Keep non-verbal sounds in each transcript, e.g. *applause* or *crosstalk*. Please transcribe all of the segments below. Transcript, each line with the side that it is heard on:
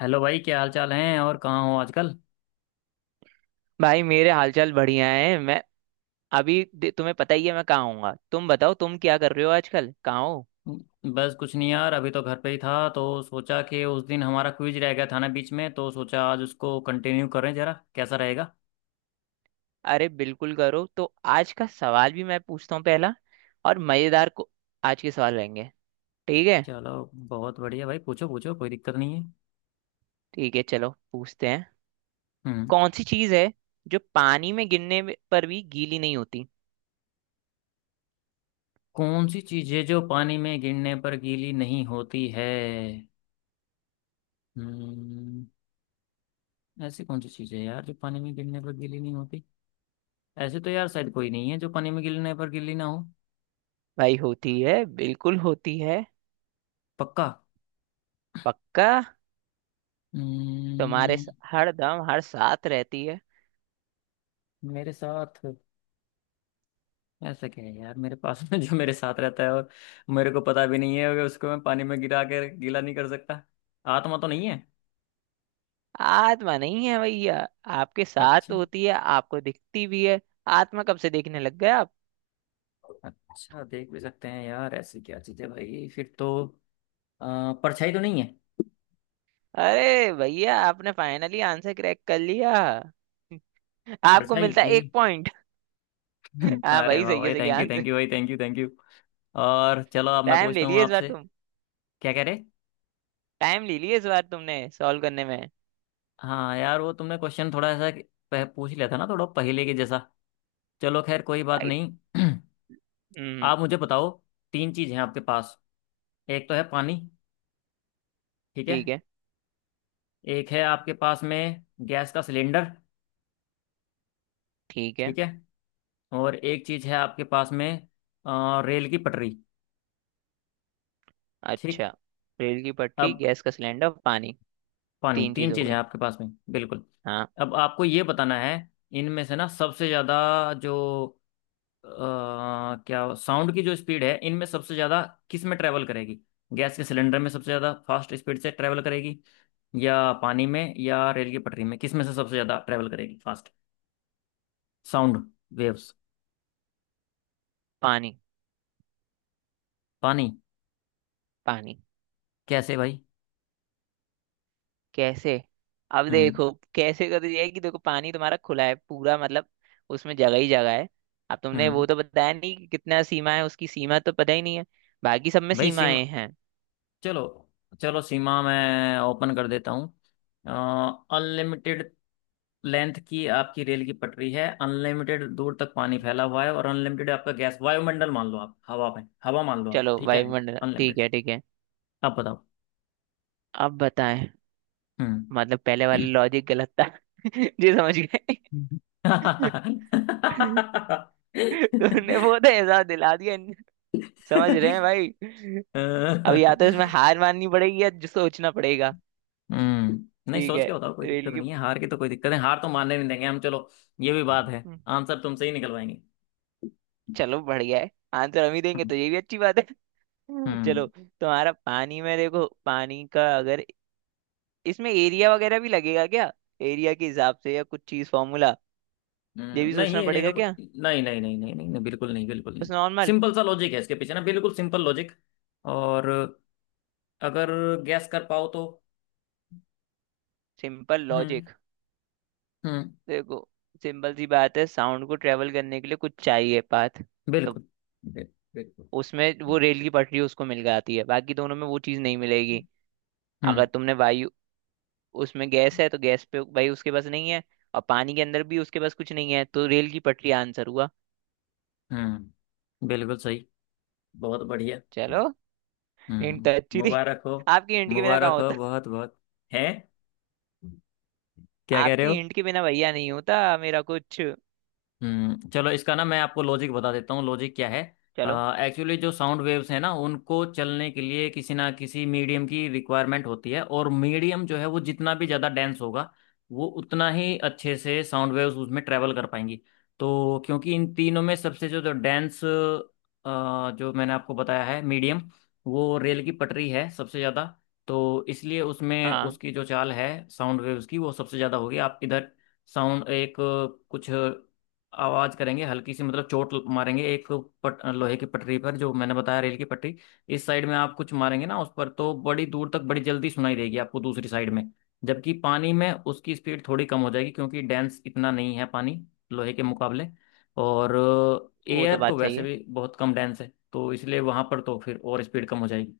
left: Hello भाई, क्या हाल चाल हैं और कहाँ हो आजकल?
right: भाई मेरे हालचाल बढ़िया है। मैं अभी तुम्हें पता ही है मैं कहाँ हूँगा। तुम बताओ, तुम क्या कर रहे हो आजकल, कहाँ हो?
left: बस कुछ नहीं यार, अभी तो घर पे ही था तो सोचा कि उस दिन हमारा क्विज रह गया था ना बीच में, तो सोचा आज उसको कंटिन्यू करें, जरा कैसा रहेगा।
right: अरे बिल्कुल करो। तो आज का सवाल भी मैं पूछता हूँ पहला और मजेदार को आज के सवाल रहेंगे, ठीक है?
left: चलो बहुत बढ़िया भाई, पूछो पूछो, कोई दिक्कत नहीं है।
right: ठीक है, चलो पूछते हैं।
left: हम्म।
right: कौन सी चीज़ है जो पानी में पर भी गीली नहीं होती?
left: कौन सी चीजें जो पानी में गिरने पर गीली नहीं होती है? हम्म। ऐसी कौन सी चीजें हैं यार जो पानी में गिरने पर गीली नहीं होती? ऐसे तो यार शायद कोई नहीं है जो पानी में गिरने पर गीली ना हो।
right: भाई होती है, बिल्कुल होती है।
left: पक्का?
right: पक्का। तुम्हारे
left: हम्म।
right: हर दम हर साथ रहती है।
left: मेरे साथ? ऐसा क्या है यार मेरे पास में जो मेरे साथ रहता है, और मेरे को पता भी नहीं है कि उसको मैं पानी में गिरा कर गीला नहीं कर सकता। आत्मा तो नहीं है?
right: आत्मा नहीं है भैया। आपके साथ तो
left: अच्छा।
right: होती है, आपको दिखती भी है। आत्मा कब से देखने लग गए आप?
left: अच्छा, देख भी सकते हैं? यार ऐसी क्या चीज है भाई फिर तो। परछाई तो नहीं है?
right: अरे भैया, आपने फाइनली आंसर क्रैक कर लिया। आपको
left: परछाई,
right: मिलता है
left: यही।
right: एक पॉइंट। *laughs*
left: *laughs*
right: हाँ
left: अरे
right: भाई,
left: वाह
right: सही है,
left: भाई,
right: सही है
left: थैंक यू
right: आंसर।
left: भाई, थैंक यू थैंक यू। और चलो, अब मैं
right: टाइम ले
left: पूछता हूँ
right: लिए इस बार
left: आपसे।
right: तुम।
left: क्या कह रहे?
right: टाइम ले लिए इस बार तुमने सॉल्व करने में।
left: हाँ यार, वो तुमने क्वेश्चन थोड़ा ऐसा पूछ लिया था ना, थोड़ा पहले के जैसा। चलो खैर, कोई बात
right: भाई।
left: नहीं। *clears throat*
right: हम्म।
left: आप मुझे बताओ। तीन चीज हैं आपके पास। एक तो है पानी। ठीक है।
right: ठीक है।
left: एक है आपके पास में गैस का सिलेंडर।
right: ठीक है।
left: ठीक है। और एक चीज है आपके पास में, रेल की पटरी। ठीक।
right: अच्छा। रेल की पटरी,
left: अब
right: गैस का सिलेंडर, पानी।
left: पानी,
right: तीन
left: तीन
right: चीज हो
left: चीज है
right: गई।
left: आपके पास में बिल्कुल।
right: हाँ।
left: अब आपको ये बताना है, इनमें से ना सबसे ज्यादा जो अ, क्या साउंड की जो स्पीड है, इनमें सबसे ज्यादा किस में ट्रेवल करेगी? गैस के सिलेंडर में सबसे ज्यादा फास्ट स्पीड से ट्रेवल करेगी, या पानी में, या रेल की पटरी में, किस में से सबसे ज्यादा ट्रेवल करेगी फास्ट साउंड वेव्स?
right: पानी।
left: पानी?
right: पानी।
left: कैसे भाई?
right: कैसे? अब
left: हम्म।
right: देखो कैसे कर दिया है कि देखो, पानी तुम्हारा खुला है पूरा मतलब। उसमें जगह ही जगह है। अब तुमने वो
left: हम्म।
right: तो बताया नहीं कि कितना सीमा है, उसकी सीमा तो पता ही नहीं है। बाकी सब में
left: भाई सीमा।
right: सीमाएं हैं।
left: चलो चलो, सीमा मैं ओपन कर देता हूँ। अनलिमिटेड लेंथ की आपकी रेल की पटरी है, अनलिमिटेड दूर तक पानी फैला हुआ है, और अनलिमिटेड आपका गैस वायुमंडल मान लो, आप हवा में, हवा मान लो आप,
right: चलो
left: ठीक है?
right: वायुमंडल, ठीक
left: अनलिमिटेड।
right: है ठीक है।
left: आप बताओ।
right: अब बताएं?
left: हम्म।
right: मतलब पहले वाला लॉजिक गलत था। *laughs* जी समझ गए। *laughs* तुमने वो तो एहसास दिला दिया। समझ रहे हैं भाई। अब या तो इसमें
left: *laughs*
right: हार माननी पड़ेगी या जो सोचना पड़ेगा।
left: हम्म, नहीं,
right: ठीक
left: सोच
right: है।
left: के बताओ, कोई
right: रेल
left: दिक्कत नहीं है, हार की तो कोई दिक्कत है, हार तो मानने नहीं देंगे हम, चलो। ये भी बात है,
right: की।
left: आंसर तुमसे ही निकलवाएंगे।
right: चलो बढ़िया है, आंसर हम ही देंगे
left: हम्म।
right: तो ये भी अच्छी बात है। *laughs* चलो
left: हम्म।
right: तुम्हारा पानी में, देखो पानी का अगर इसमें एरिया वगैरह भी लगेगा क्या? एरिया के हिसाब से या कुछ चीज फॉर्मूला? ये भी
left: नहीं
right: सोचना
left: ये एरिया का
right: पड़ेगा क्या?
left: कोई नहीं, नहीं नहीं नहीं नहीं नहीं, बिल्कुल नहीं, बिल्कुल
right: बस
left: नहीं।
right: नॉर्मल।
left: सिंपल सा लॉजिक है इसके पीछे ना, बिल्कुल सिंपल लॉजिक। और अगर गैस कर पाओ तो।
right: Simple
left: hmm.
right: लॉजिक।
left: हम्म।
right: देखो, सिंपल सी बात है, साउंड को ट्रेवल करने के लिए कुछ चाहिए पाथ। तो
left: बिल्कुल। बिल- बिल्कुल।
right: उसमें वो रेल की पटरी उसको मिल जाती है, बाकी दोनों में वो चीज नहीं मिलेगी। अगर
left: हम्म।
right: तुमने वायु, उसमें गैस है तो गैस पे भाई उसके पास नहीं है। और पानी के अंदर भी उसके पास कुछ नहीं है, तो रेल की पटरी आंसर हुआ।
left: हम्म। बिल्कुल सही। बहुत बढ़िया।
right: चलो। हिंट अच्छी थी।
left: मुबारक हो।
right: आपकी हिंट के बिना कहाँ
left: मुबारक हो,
right: होता।
left: बहुत बहुत। है? क्या कह रहे
right: आपकी
left: हो?
right: हिंट के बिना भैया नहीं होता मेरा कुछ।
left: चलो, इसका ना मैं आपको लॉजिक बता देता हूँ, लॉजिक क्या है।
right: चलो।
left: एक्चुअली जो साउंड वेव्स हैं ना, उनको चलने के लिए किसी ना किसी मीडियम की रिक्वायरमेंट होती है, और मीडियम जो है वो जितना भी ज़्यादा डेंस होगा, वो उतना ही अच्छे से साउंड वेव्स उसमें ट्रैवल कर पाएंगी। तो क्योंकि इन तीनों में सबसे जो जो डेंस, जो मैंने आपको बताया है मीडियम, वो रेल की पटरी है सबसे ज़्यादा। तो इसलिए उसमें
right: हाँ,
left: उसकी जो चाल है साउंड वेव्स की, वो सबसे ज़्यादा होगी। आप इधर साउंड एक कुछ आवाज करेंगे हल्की सी, मतलब चोट मारेंगे एक लोहे की पटरी पर, जो मैंने बताया रेल की पटरी। इस साइड में आप कुछ मारेंगे ना उस पर, तो बड़ी दूर तक बड़ी जल्दी सुनाई देगी आपको दूसरी साइड में। जबकि पानी में उसकी स्पीड थोड़ी कम हो जाएगी, क्योंकि डेंस इतना नहीं है पानी लोहे के मुकाबले। और
right: वो तो
left: एयर तो
right: बात सही
left: वैसे
right: है।
left: भी बहुत कम डेंस है, तो इसलिए वहां पर तो फिर और स्पीड कम हो जाएगी।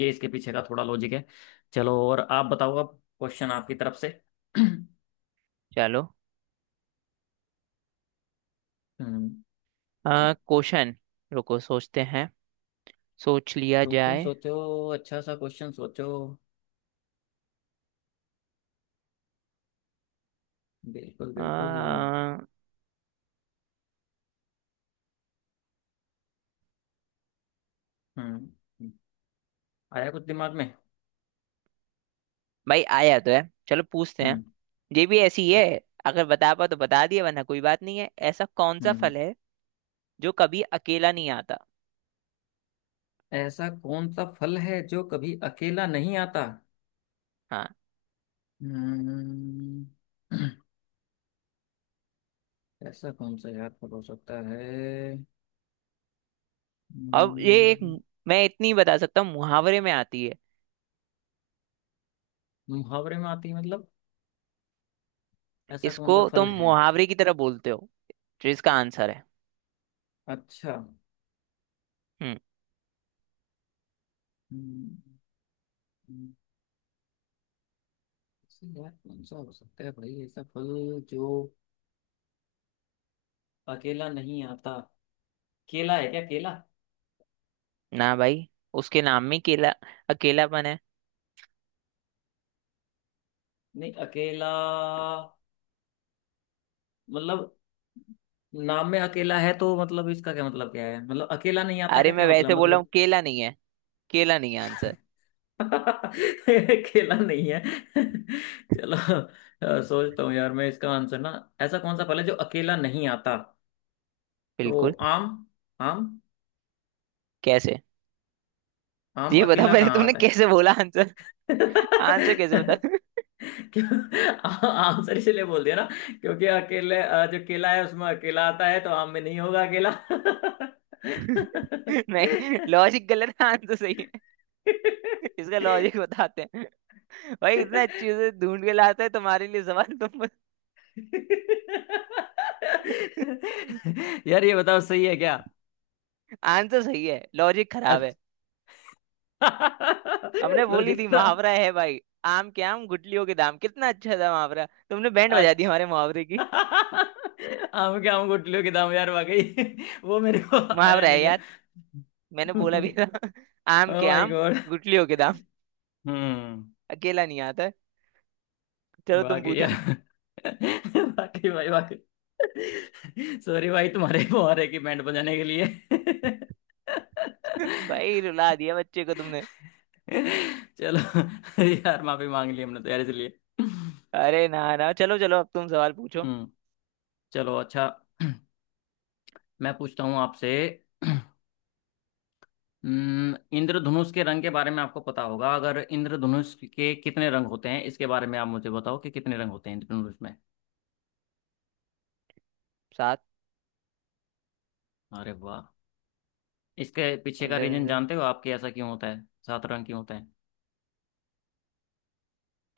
left: ये इसके पीछे का थोड़ा लॉजिक है। चलो, और आप बताओ, अब क्वेश्चन आपकी तरफ से। *clears throat*
right: चलो।
left: हम्म।
right: क्वेश्चन। रुको, सोचते हैं। सोच लिया
left: सोचो
right: जाए।
left: सोचो, अच्छा सा क्वेश्चन सोचो। बिल्कुल बिल्कुल।
right: आ,
left: हम्म। हम्म। आया कुछ दिमाग में?
right: भाई आया तो है। चलो पूछते हैं।
left: हम्म।
right: ये भी ऐसी है, अगर बता पाओ तो बता दिया, वरना कोई बात नहीं है। ऐसा कौन सा
left: हम्म।
right: फल है जो कभी अकेला नहीं आता?
left: ऐसा कौन सा फल है जो कभी अकेला नहीं आता?
right: हाँ।
left: हम्म। *clears throat* ऐसा कौन सा यार फल हो सकता है?
right: और ये एक,
left: हम्म।
right: मैं इतनी बता सकता हूँ, मुहावरे में आती है।
left: मुहावरे में आती है मतलब? ऐसा कौन
right: इसको
left: सा फल
right: तुम
left: है?
right: मुहावरे की तरह बोलते हो जो इसका आंसर है।
left: अच्छा।
right: हम्म।
left: हम्म। हम्म। ऐसे यार कौन सा हो सकता है भाई, ऐसा फल जो अकेला नहीं आता। केला है क्या, केला?
right: ना भाई, उसके नाम में केला अकेलापन है।
left: नहीं अकेला, मतलब नाम में अकेला है, तो मतलब इसका क्या मतलब क्या है, मतलब अकेला नहीं आता
right: अरे
left: का
right: मैं
left: क्या
right: वैसे
left: मतलब,
right: बोला हूँ,
left: मतलब।
right: केला नहीं है। केला नहीं है आंसर।
left: *laughs* अकेला नहीं है। *laughs* चलो, सोचता हूँ यार मैं इसका आंसर ना। ऐसा कौन सा फल है जो अकेला नहीं आता? तो
right: बिल्कुल।
left: आम। आम।
right: कैसे?
left: आम
right: ये बता
left: अकेला
right: पहले
left: कहाँ
right: तुमने
left: आता है।
right: कैसे बोला आंसर?
left: *laughs*
right: आंसर *laughs* कैसे बता?
left: क्यों, आंसर इसलिए बोल दिया ना, क्योंकि अकेले जो केला है उसमें अकेला आता है, तो आम में नहीं होगा अकेला।
right: *laughs* नहीं,
left: *laughs*
right: लॉजिक गलत है, आंसर सही है। इसका
left: *laughs*
right: लॉजिक बताते हैं। भाई इतना अच्छे से ढूंढ के लाते हैं तुम्हारे लिए सवाल, तुम *laughs*
left: यार ये बताओ, सही है क्या?
right: आंसर सही है, लॉजिक खराब है।
left: अच्छा।
right: हमने
left: *laughs*
right: बोली
left: लॉजिक
right: थी
left: खराब।
right: मुहावरा है भाई। आम के आम गुठलियों के दाम, कितना अच्छा था मुहावरा, तुमने बैंड बजा दी
left: अच्छा।
right: हमारे मुहावरे की।
left: *laughs* आम के आम गुठलियों के दाम, यार वाकई *laughs* वो मेरे को आया
right: मुहावरा है
left: नहीं है।
right: यार, मैंने
left: *laughs*
right: बोला भी था।
left: ओह
right: *laughs* आम के
left: माय
right: आम
left: गॉड।
right: गुठलियों के दाम।
left: हम्म।
right: अकेला नहीं आता है। चलो तुम
left: वाकई यार।
right: पूछो।
left: *laughs* वाकई भाई, वाकई। *laughs* सॉरी भाई, तुम्हारे को और है कि बैंड बजाने के लिए?
right: *laughs* भाई रुला
left: *laughs*
right: दिया बच्चे को तुमने।
left: *laughs* चलो, यार माफी मांग ली हमने तो यार, इसलिए।
right: अरे ना ना, चलो चलो, अब तुम सवाल पूछो।
left: हम्म। चलो अच्छा। *clears throat* मैं पूछता हूँ आपसे। *clears throat* इंद्रधनुष के रंग के बारे में आपको पता होगा, अगर इंद्रधनुष के कितने रंग होते हैं, इसके बारे में आप मुझे बताओ कि कितने रंग होते हैं इंद्रधनुष में?
right: सात।
left: अरे वाह। इसके पीछे का रीजन
right: इंद्र,
left: जानते हो आपके, ऐसा क्यों होता है, सात रंग क्यों होता है?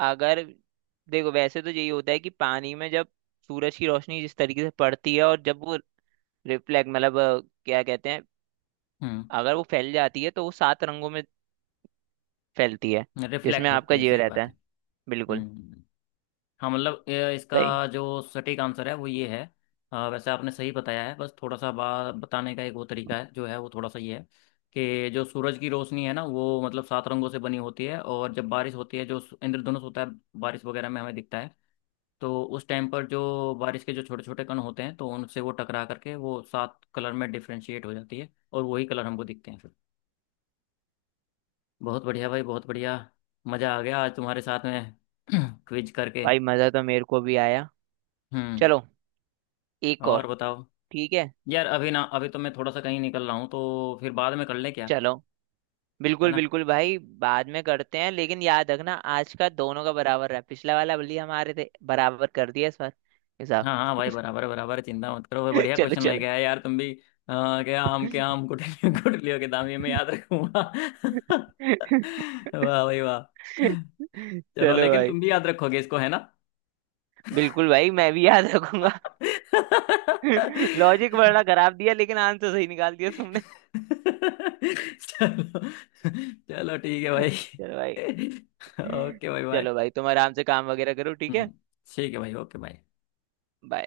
right: अगर, देखो वैसे तो यही होता है कि पानी में जब सूरज की रोशनी जिस तरीके से पड़ती है, और जब वो रिफ्लेक्ट मतलब क्या कहते हैं,
left: हम्म।
right: अगर वो फैल जाती है तो वो सात रंगों में फैलती है। जिसमें
left: रिफ्लेक्ट होती
right: आपका
left: है,
right: जीव
left: सही
right: रहता
left: बात है।
right: है। बिल्कुल।
left: हम्म। हाँ मतलब ये
right: सही।
left: इसका जो सटीक आंसर है वो ये है। वैसे आपने सही बताया है, बस थोड़ा सा बा बताने का एक वो तरीका है जो है, वो थोड़ा सा ये है, कि जो सूरज की रोशनी है ना, वो मतलब सात रंगों से बनी होती है, और जब बारिश होती है, जो इंद्रधनुष होता है बारिश वगैरह में हमें दिखता है, तो उस टाइम पर जो बारिश के जो छोटे छोटे कण होते हैं, तो उनसे वो टकरा करके वो सात कलर में डिफ्रेंशिएट हो जाती है, और वही कलर हमको दिखते हैं फिर। बहुत बढ़िया भाई, बहुत बढ़िया। मज़ा आ गया आज तुम्हारे साथ में *clears throat* क्विज करके।
right: भाई मजा तो मेरे को भी आया।
left: हम्म।
right: चलो, एक
left: और
right: और।
left: बताओ।
right: ठीक है।
left: यार अभी ना, अभी तो मैं थोड़ा सा कहीं निकल रहा हूँ, तो फिर बाद में कर ले क्या?
right: चलो,
left: है
right: बिल्कुल
left: ना।
right: बिल्कुल भाई, बाद में करते हैं, लेकिन याद रखना आज का दोनों का बराबर रहा। पिछला वाला बल्ली हमारे थे, बराबर कर दिया इस बार। हिसाब।
left: हाँ हाँ भाई, बराबर बराबर, चिंता मत करो भाई,
right: *laughs*
left: बढ़िया
right: चलो
left: क्वेश्चन
right: चलो।
left: लेके आया यार तुम भी, क्या आम के आम गुठलियों गुठलियों के दाम, ये मैं याद
right: *laughs*
left: रखूंगा। *laughs* वाह भाई वाह। चलो,
right: चलो
left: लेकिन
right: भाई,
left: तुम भी याद रखोगे इसको, है ना?
right: बिल्कुल भाई, मैं भी याद रखूंगा।
left: *laughs*
right: *laughs* लॉजिक बड़ा खराब दिया, लेकिन आंसर सही निकाल दिया तुमने।
left: चलो चलो, ठीक है भाई,
right: *laughs* चलो भाई।
left: *laughs* ओके भाई बाय।
right: चलो भाई, तुम आराम से काम वगैरह करो, ठीक है।
left: हम्म। ठीक है भाई, ओके बाय।
right: Bye.